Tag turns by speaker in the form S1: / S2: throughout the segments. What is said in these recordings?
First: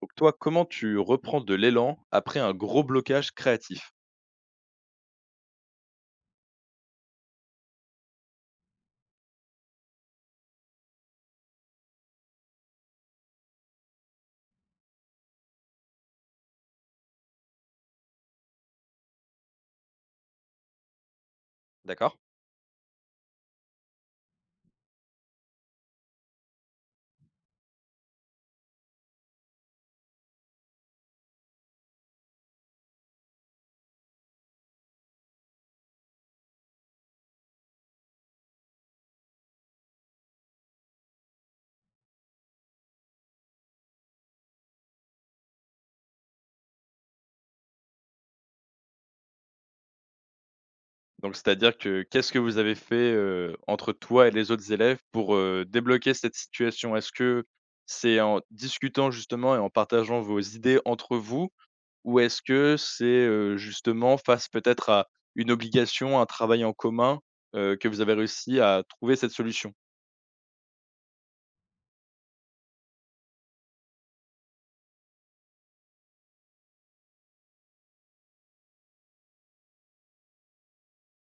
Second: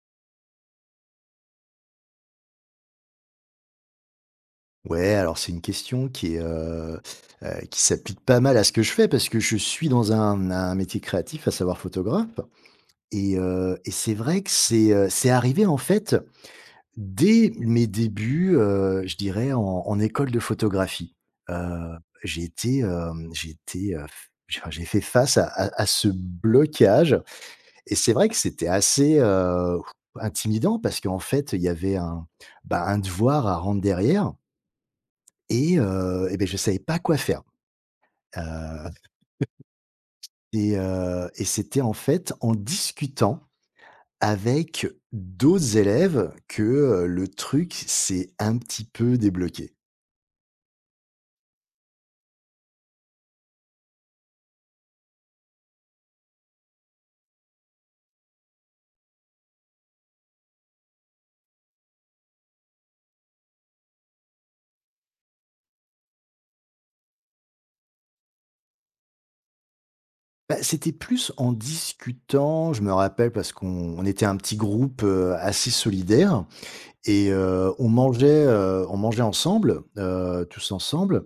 S1: Donc toi, comment tu reprends de l'élan après un gros blocage créatif?
S2: Ouais, alors c'est une question qui est, qui s'applique pas mal à ce que je fais parce que je suis dans un métier créatif, à savoir photographe. Et c'est vrai que c'est arrivé en fait dès mes débuts, je dirais en école de photographie. Heu,
S1: D'accord?
S2: j'ai été, hem, j'ai été, j'ai enfin j'ai fait face à ce blocage et c'est vrai que c'était assez, intimidant parce qu'en fait, il y avait un devoir à rendre derrière et je ne savais pas quoi faire. Heu et c'était en fait en discutant avec d'autres élèves que, le truc s'est un petit peu débloqué.
S1: Donc c'est-à-dire que qu'est-ce que vous avez fait, entre toi et les autres élèves pour débloquer cette situation? Est-ce que c'est en discutant justement et en partageant vos idées entre vous? Ou est-ce que c'est, justement face peut-être à une obligation, un travail en commun, que vous avez réussi à trouver cette solution?
S2: Bah, c'était plus en discutant, je me rappelle parce qu'on était un petit groupe, assez solidaire et on mangeait ensemble, tous ensemble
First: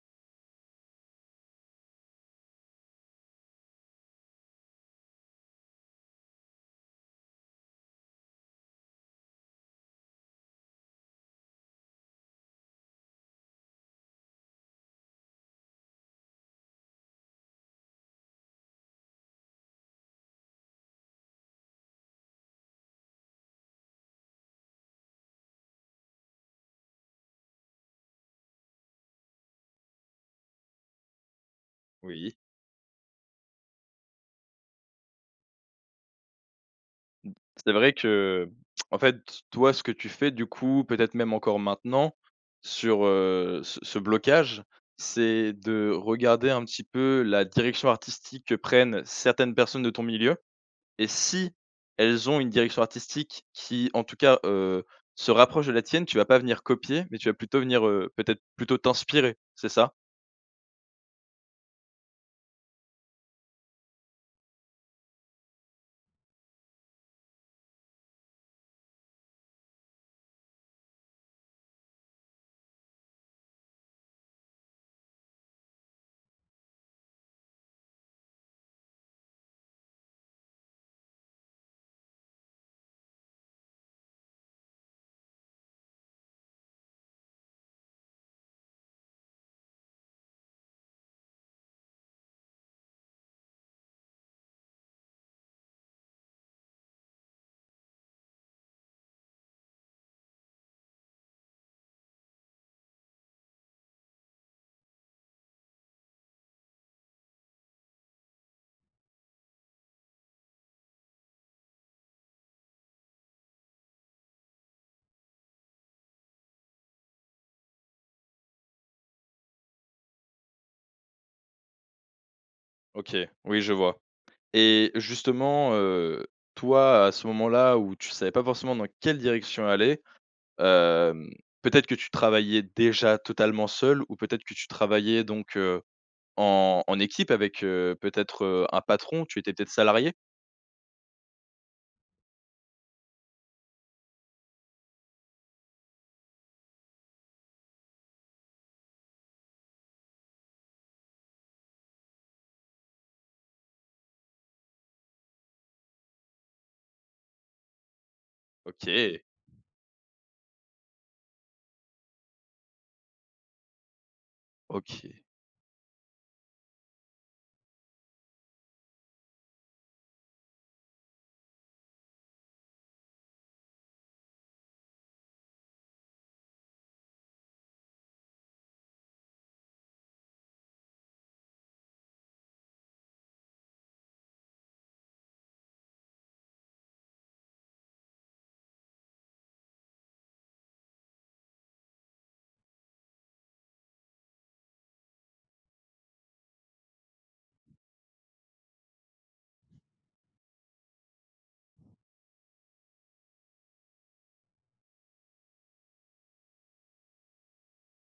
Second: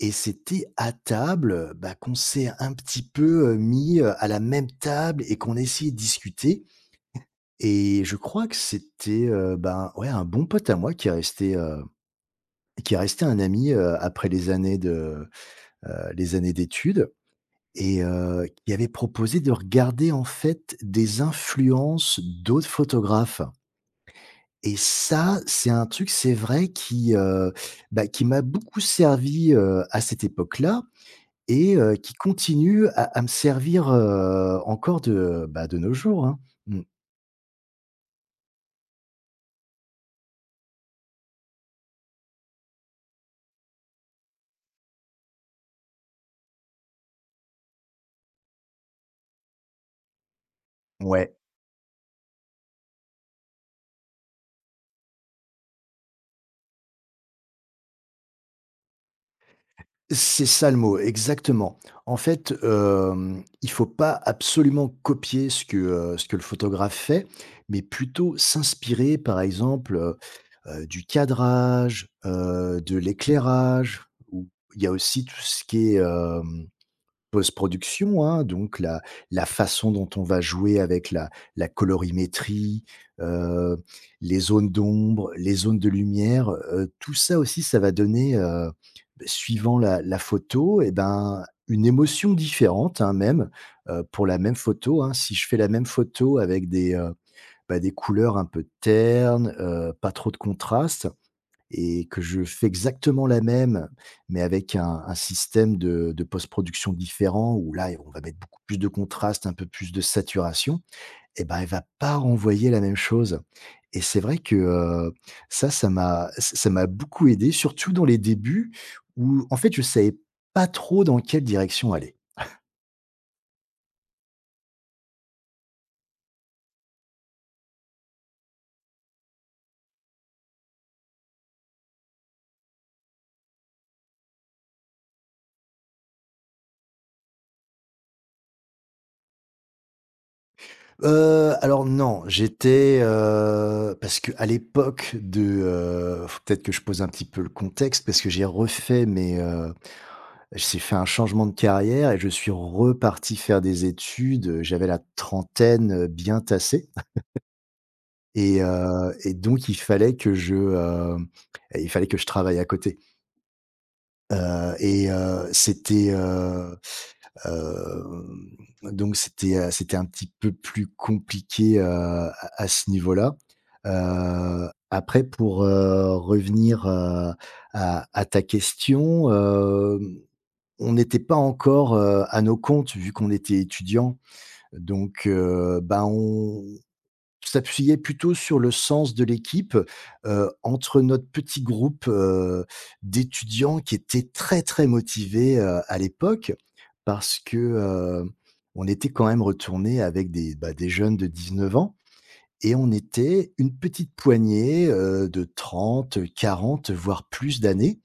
S2: et c'était à table, bah, qu'on s'est un petit peu, mis, à la même table et qu'on essayait de discuter. Et je crois que c'était, ben, ouais, un bon pote à moi qui est resté un ami, après les années de, heu, les années d'études et qui avait proposé de regarder, en fait, des influences d'autres photographes. Et ça, c'est un truc, c'est vrai, qui m'a beaucoup servi, à cette époque-là et qui
S1: Oui.
S2: continue à me servir, encore de nos jours, hein. Mmh.
S1: C'est vrai que, en fait, toi, ce que tu fais, du coup, peut-être même encore maintenant, sur ce blocage, c'est de regarder un petit peu la direction artistique que prennent certaines personnes de ton milieu et
S2: Ouais.
S1: si elles ont une direction artistique qui, en tout cas, se rapproche de la tienne, tu vas pas venir copier, mais tu vas plutôt venir, peut-être plutôt t'inspirer, c'est ça?
S2: C'est ça le mot, exactement. En fait, il faut pas absolument copier ce que, le photographe fait, mais plutôt s'inspirer, par exemple, du cadrage, de l'éclairage, ou il y a aussi tout ce qui est, hem post-production, hein, donc la façon dont on va jouer avec la colorimétrie, heu, les zones d'ombre, les zones de lumière, tout ça aussi, ça va donner, suivant la photo et ben, une émotion différente, hein, même, pour la même photo, hein. Si je fais la même photo avec des couleurs un peu ternes, pas trop de contraste, et que je fais exactement la même, mais avec un système de post-production différent où là, on va mettre beaucoup plus de contraste, un peu plus de saturation, et ben, elle va pas renvoyer la même chose et c'est vrai que, ça, ça m'a ça m'a beaucoup aidé, surtout dans les débuts où, en fait, je savais pas trop dans quelle direction aller.
S1: OK, oui, je vois et justement, toi, à ce moment-là où tu savais pas forcément dans quelle direction aller, Hem, peut-être que tu travaillais déjà totalement seul ou peut-être que tu travaillais donc, en équipe avec, peut-être, un patron? Tu étais peut-être salarié?
S2: Alors non, parce que à l'époque de, faut peut-être que je pose un petit peu le contexte parce que j'ai fait un changement de carrière et je suis reparti faire des études, j'avais la trentaine, bien tassée et heu
S1: OK,
S2: et donc il fallait que il fallait que je travaille à côté, heu et
S1: OK,
S2: heu, c'était, hem, donc c'était un petit peu plus compliqué, à ce niveau-là. Après pour, revenir, à ta question, hem on n'était pas encore, à nos comptes vu qu'on était étudiants, donc ben, on s'appuyait plutôt sur le sens de l'équipe, entre notre petit groupe, d'étudiants qui étaient très, très motivés, à l'époque. Parce que, on était quand même retourné avec des jeunes de 19 ans et on était une petite poignée, de 30, 40, voire plus d'années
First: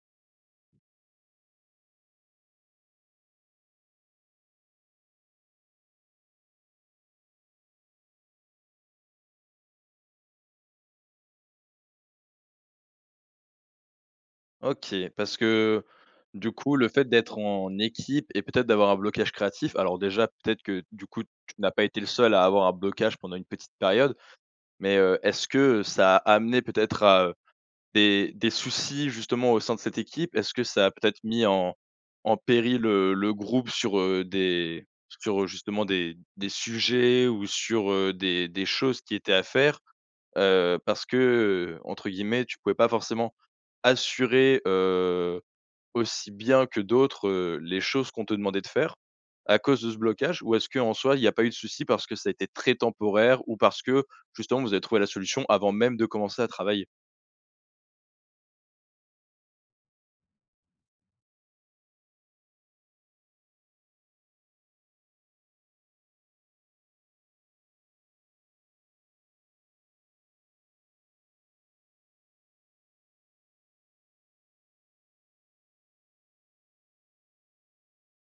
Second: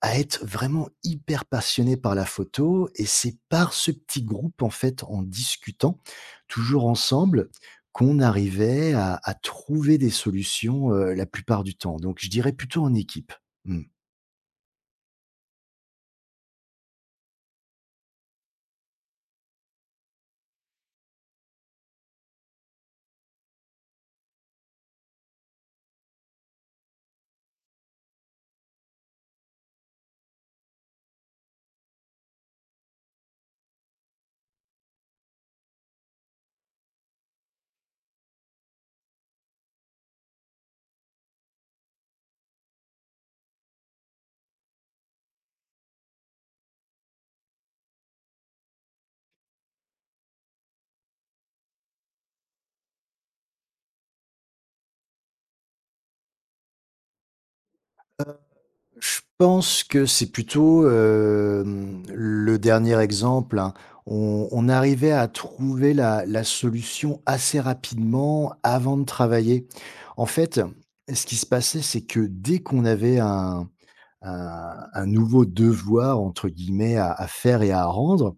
S2: à être vraiment hyper passionné par la photo, et c'est par ce petit groupe, en fait, en discutant, toujours ensemble, qu'on arrivait à trouver des solutions, la plupart du temps. Donc je dirais plutôt en équipe. Mmh.
S1: OK. Parce que, du coup, le fait d'être en équipe et peut-être d'avoir un blocage créatif, alors déjà, peut-être que, du coup, tu n'as pas été le seul à avoir un blocage pendant une petite période, mais, est-ce que ça a amené peut-être à des soucis justement au sein de cette équipe? Est-ce que ça a peut-être mis en péril, le groupe sur, justement des sujets ou sur, des choses qui étaient à faire? Parce que, entre guillemets, tu pouvais pas forcément assurer, aussi bien que d'autres, les choses qu'on te demandait de faire à cause de ce blocage? Ou est-ce que en soi, il n'y a pas eu de souci parce que ça a été très temporaire ou parce que justement vous avez trouvé la solution avant même de commencer à travailler?
S2: Je pense que c'est plutôt, le dernier exemple, hein. On arrivait à trouver la solution assez rapidement avant de travailler. En fait, ce qui se passait, c'est que dès qu'on avait un nouveau «devoir» entre guillemets à faire et à rendre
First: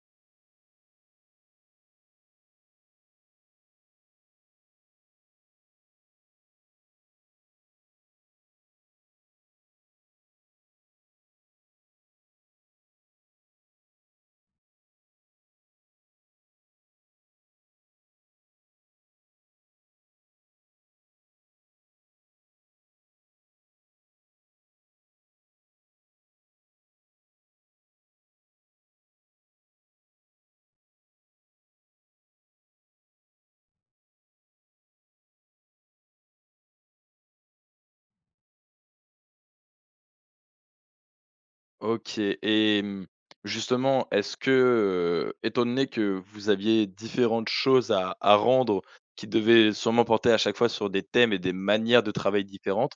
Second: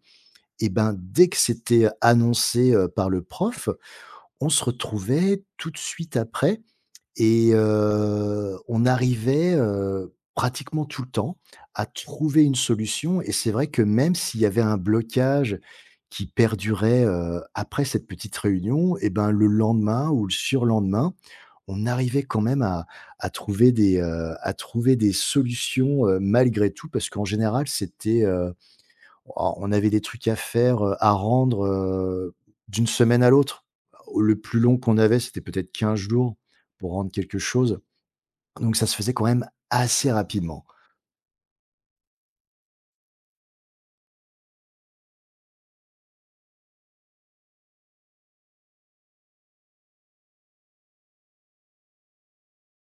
S2: et ben, dès que c'était annoncé, par le prof, on se retrouvait tout de suite après et on arrivait, pratiquement tout le temps à trouver une solution, et c'est vrai que même s'il y avait un blocage qui perdurait, après cette petite réunion et ben, le lendemain ou le surlendemain, on arrivait quand même à trouver des solutions, malgré tout parce qu'en général c'était, oh, on avait des trucs à faire, à rendre, d'une semaine à l'autre. Le plus long qu'on avait, c'était peut-être 15 jours pour rendre quelque chose, donc ça se faisait quand même assez rapidement.
S1: OK et mmh, justement, est-ce que, étant donné que vous aviez différentes choses à rendre qui devaient sûrement porter à chaque fois sur des thèmes et des manières de travail différentes,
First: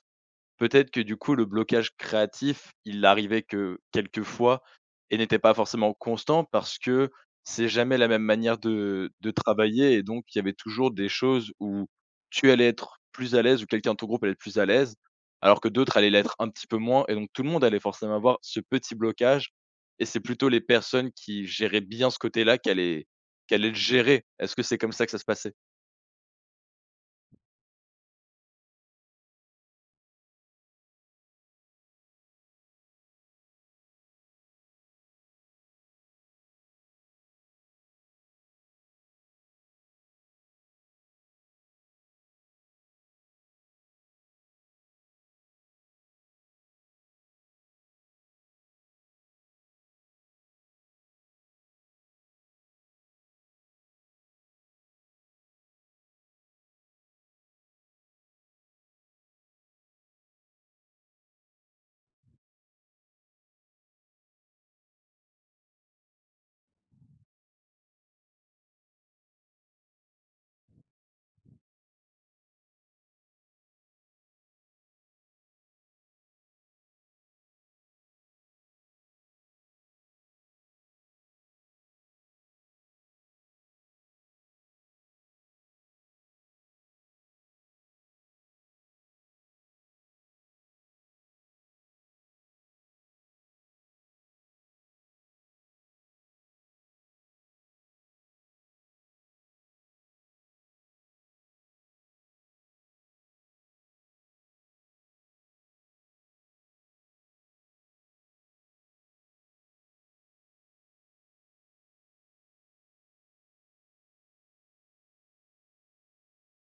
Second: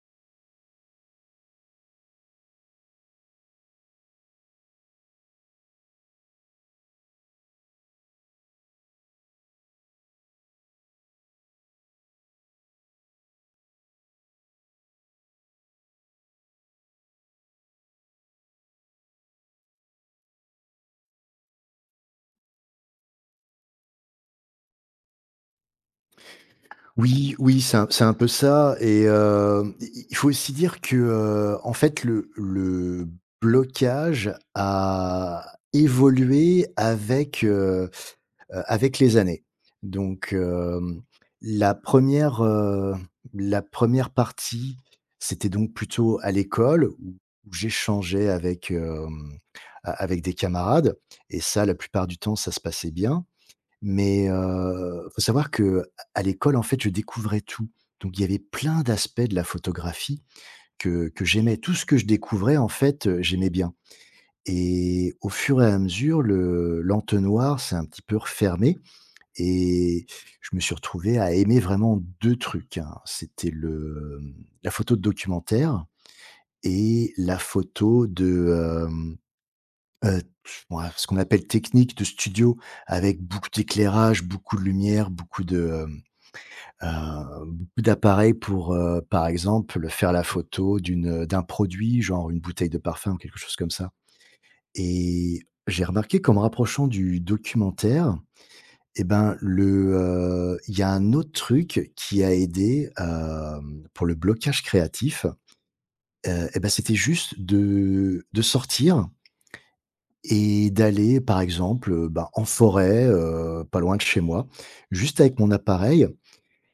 S1: peut-être que du coup, le blocage créatif, il arrivait que quelques fois et n'était pas forcément constant parce que c'est jamais la même manière de travailler et donc il y avait toujours des choses où tu allais être plus à l'aise ou quelqu'un de ton groupe allait être plus à l'aise, alors que d'autres allaient l'être un petit peu moins et donc tout le monde allait forcément avoir ce petit blocage et c'est plutôt les personnes qui géraient bien ce côté-là qui allaient quelle allait le gérer. Est-ce que c'est comme ça que ça se passait?
S2: Oui, oui, c'est un peu ça et il faut aussi dire que, en fait le blocage a évolué avec, les années. Donc la première re la première partie, c'était donc plutôt à l'école où j'échangeais avec, hem, a avec des camarades et ça, la plupart du temps, ça se passait bien. Mais faut savoir que à l'école, en fait, je découvrais tout. Donc il y avait plein d'aspects de la photographie que j'aimais. Tout ce que je découvrais, en fait, j'aimais bien et au fur et à mesure, le l'entonnoir s'est un petit peu refermé et je me suis retrouvé à aimer vraiment 2 trucs, hein. C'était la photo de documentaire et la photo heu, ouais, ce qu'on appelle technique de studio avec beaucoup d'éclairage, beaucoup de lumière, beaucoup d'appareils pour, par exemple, faire la photo d'un produit, genre une bouteille de parfum ou quelque chose comme ça. Et j'ai remarqué qu'en me rapprochant du documentaire, et ben, il y a un autre truc qui a aidé, pour le blocage créatif, et ben c'était juste de sortir et d'aller, par exemple, bah, en forêt, pas loin de chez moi, juste avec mon appareil,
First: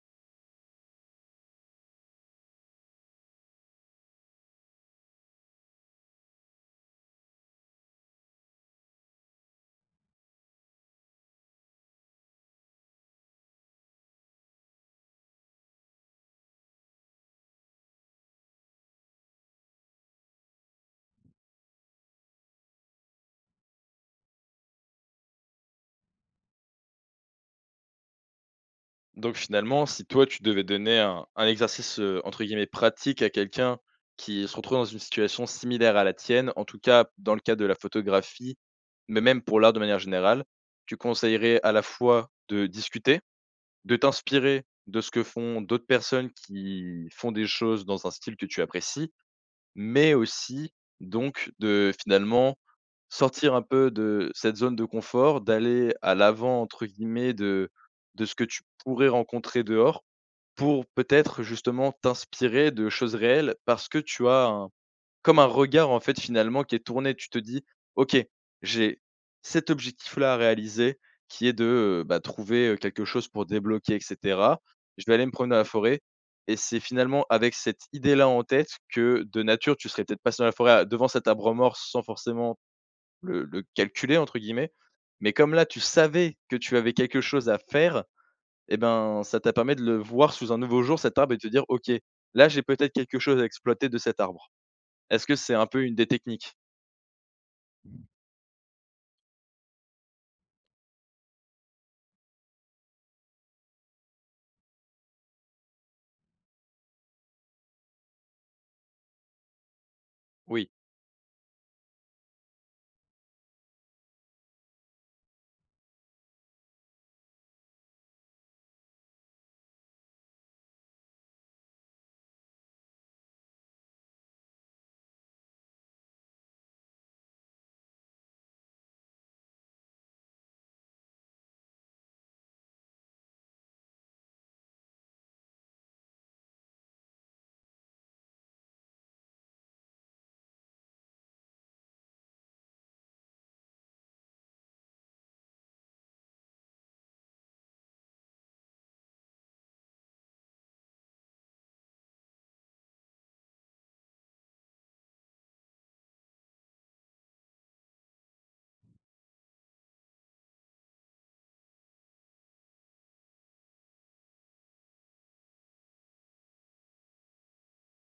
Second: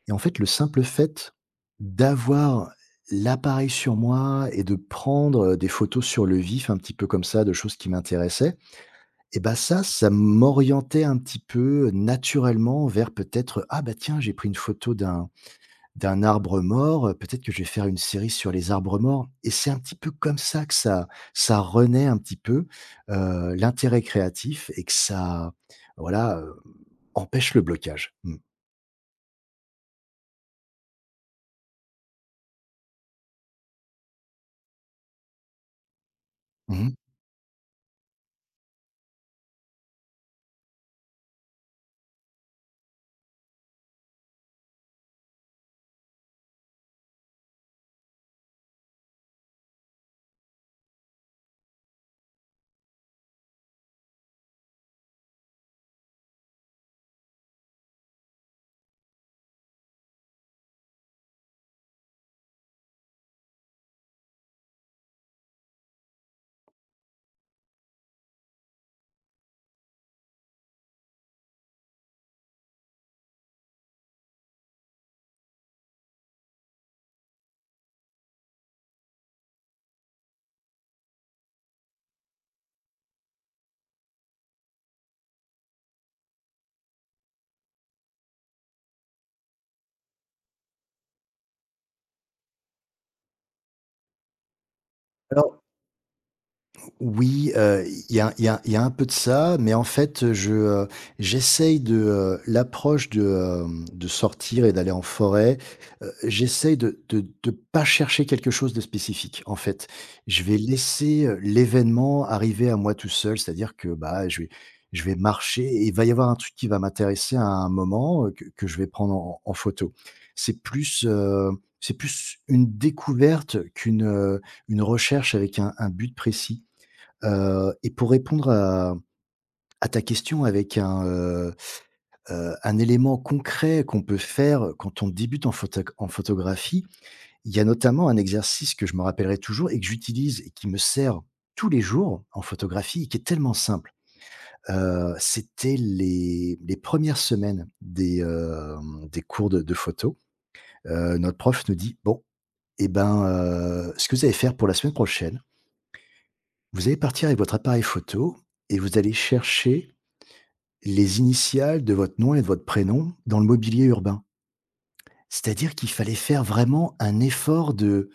S2: et en fait, le simple fait d'avoir l'appareil sur moi et de prendre des photos sur le vif, un petit peu comme ça, de choses qui m'intéressaient, et bah, ça m'orientait un petit peu naturellement vers peut-être: «Ah bah tiens, j'ai pris une photo d'un arbre mort, peut-être que je vais faire une série sur les arbres morts». Et c'est un petit peu comme ça que ça renaît un petit peu, l'intérêt créatif, et que ça, voilà, empêche le blocage. Mmh.
S1: Donc finalement, si toi tu devais donner un exercice, entre guillemets «pratique» à quelqu'un qui se retrouve dans une situation similaire à la tienne, en tout
S2: Mmh
S1: cas dans le cas de la photographie, mais même pour l'art de manière générale, tu conseillerais à la fois de discuter, de t'inspirer de ce que font d'autres personnes qui font des choses dans un style que tu apprécies, mais aussi donc de finalement sortir un peu de cette zone de confort, d'aller à «l'avant» entre guillemets de ce que tu pourrais rencontrer dehors pour peut-être justement t'inspirer de choses réelles parce que tu as comme un regard en fait finalement qui est tourné. Tu te dis: «OK, j'ai cet objectif-là à réaliser qui est de trouver quelque chose pour débloquer et cetera. Je vais aller me promener dans la forêt», et c'est finalement avec cette idée-là en tête que de nature, tu serais peut-être passé dans la forêt à devant cet arbre mort sans forcément le «calculer» entre guillemets. Mais comme là, tu savais que tu avais quelque chose à faire et ben, ça t'a permis de le voir sous un nouveau jour cet arbre et de te dire: «OK, là j'ai peut-être quelque chose à exploiter de cet arbre». Est-ce que c'est
S2: mh.
S1: un peu une des techniques?
S2: Oui, il y a il y a il y a un peu de ça, mais en fait, j'essaye de, l'approche de, de sortir et d'aller en forêt, j'essaye de pas chercher quelque chose de spécifique, en fait. Je vais
S1: Oui.
S2: laisser, l'événement arriver à moi tout seul, c'est-à-dire que, bah, je vais marcher et il va y avoir un truc qui va m'intéresser à un moment, que je vais prendre en photo. C'est plus, heu, c'est plus une découverte qu'une, une recherche avec un but précis. Et pour répondre à ta question avec un élément concret qu'on peut faire quand on débute en photoc en photographie, il y a notamment un exercice que je me rappellerai toujours et que j'utilise et qui me sert tous les jours en photographie et qui est tellement simple. C'était les premières semaines des cours de photo. Notre prof nous dit: «Bon, et ben, ce que vous allez faire pour la semaine prochaine, vous allez partir avec votre appareil photo et vous allez chercher les initiales de votre nom et de votre prénom dans le mobilier urbain. C'est-à-dire qu'il fallait faire vraiment un effort de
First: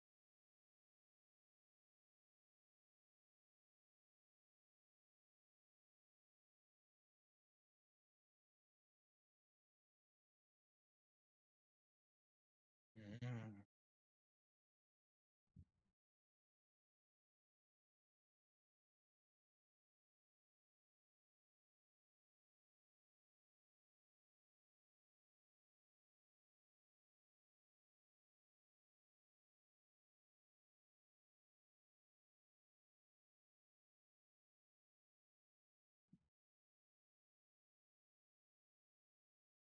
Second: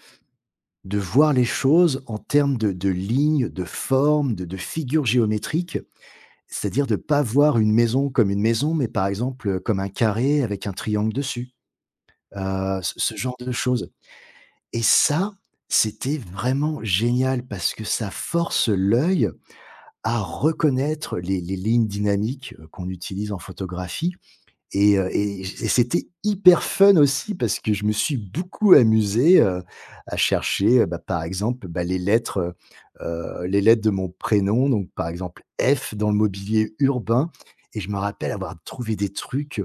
S2: de voir les choses en termes de lignes, de formes, de figures géométriques. C'est-à-dire de ne pas voir une maison comme une maison, mais par exemple, comme un carré avec un triangle dessus, ce genre de choses». Et ça, c'était vraiment génial parce que ça force l'œil à reconnaître les lignes dynamiques, qu'on utilise en photographie. Et c'était hyper fun aussi parce que je me suis beaucoup amusé, à chercher, bah, par exemple, bah, heu les lettres de mon prénom, donc par exemple F dans le mobilier urbain, et je me rappelle avoir trouvé des trucs,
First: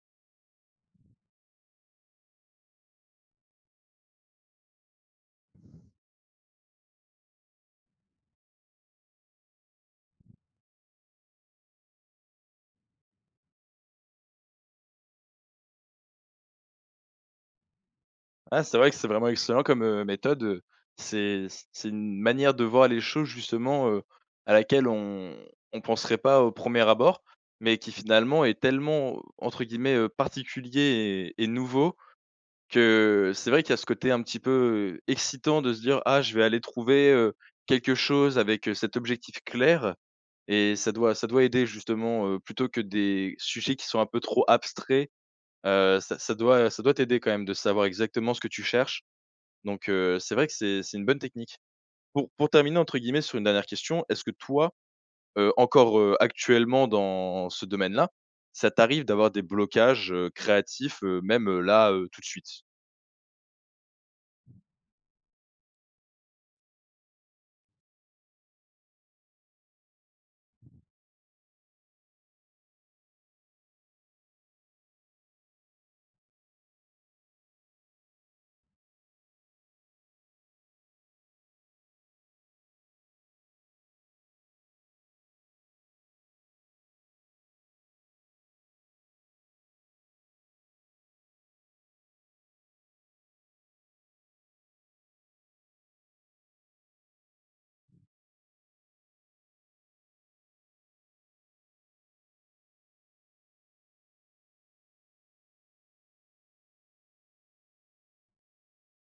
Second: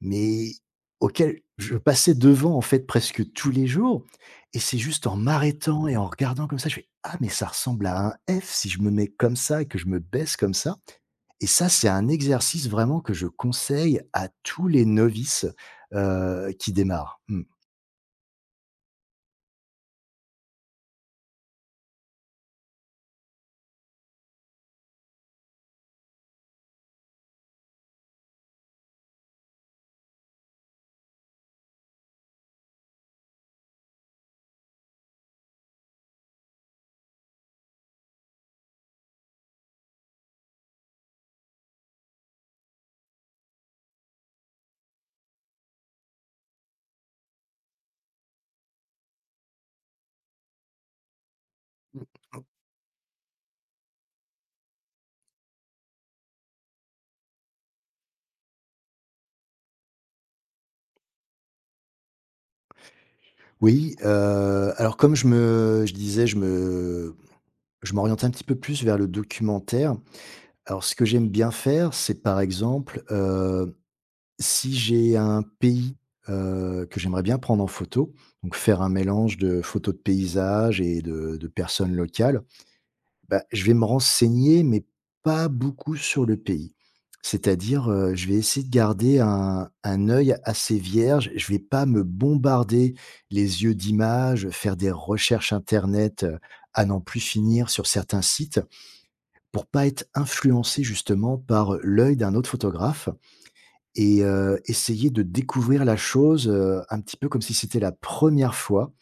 S2: mais auxquels je passais devant en fait presque tous les jours, et c'est juste en m'arrêtant et en regardant comme ça, je fais: «Ah mais ça ressemble à un F si je me mets comme ça et que je me baisse comme ça». Et ça, c'est un exercice vraiment que je conseille à tous les novices, qui démarrent. Mmh.
S1: Ah, c'est vrai que c'est vraiment excellent comme méthode, c'est une manière de voir les choses justement, à laquelle on penserait pas au premier abord, mais qui finalement est tellement entre guillemets, «particulier» et nouveau, que c'est vrai qu'il y a ce côté un petit peu, excitant de se dire: «Ah, je vais aller trouver quelque chose avec cet objectif clair», et ça doit aider justement, plutôt que des sujets qui sont un peu trop abstraits. Ça ça doit t'aider quand même de savoir exactement ce que tu cherches. Donc c'est vrai que c'est une bonne technique. Pour terminer entre guillemets sur une dernière question, est-ce que toi, encore, actuellement dans ce domaine-là, ça t'arrive d'avoir des blocages, créatifs, même, là, tout de suite?
S2: Oui, alors comme je disais, je m'oriente un petit peu plus vers le documentaire. Alors ce que j'aime bien faire, c'est par exemple, si j'ai un pays, que j'aimerais bien prendre en photo, donc faire un mélange de photos de paysages et de personnes locales. Bah, je vais me renseigner, mais pas beaucoup sur le pays. C'est-à-dire, je vais essayer de garder un œil assez vierge. Je vais pas me bombarder les yeux d'images, faire des recherches internet, à n'en plus finir sur certains sites, pour pas être influencé justement par, l'œil d'un autre photographe, et essayer de découvrir la chose, un petit peu comme si c'était la première fois,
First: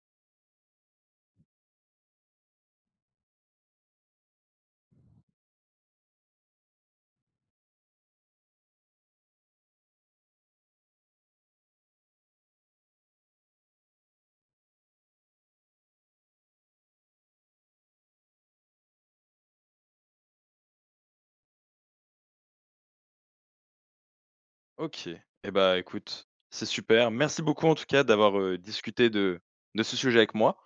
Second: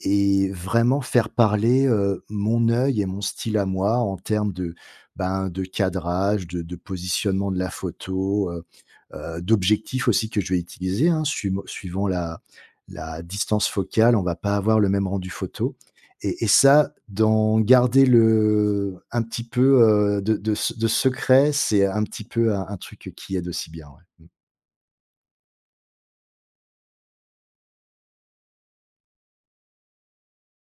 S2: et vraiment faire parler, mon œil et mon style à moi en termes de cadrage, de positionnement de la photo, d'objectifs aussi que je vais utiliser, hein. Suivant la distance focale, on va pas avoir le même rendu photo, et ça, d'en garder le un petit peu, heu, de de de secret, c'est un petit peu un truc qui aide aussi bien, ouais. Mmh.
S1: OK. Eh bah, écoute, c'est super. Merci beaucoup en tout cas d'avoir, discuté de ce sujet avec moi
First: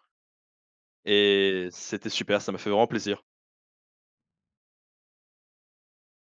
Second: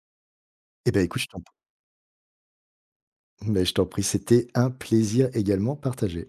S2: Eh beh, écoute, je t'en p
S1: et c'était super, ça m'a fait vraiment plaisir.
S2: mais je t'en prie, c'était un plaisir également partagé.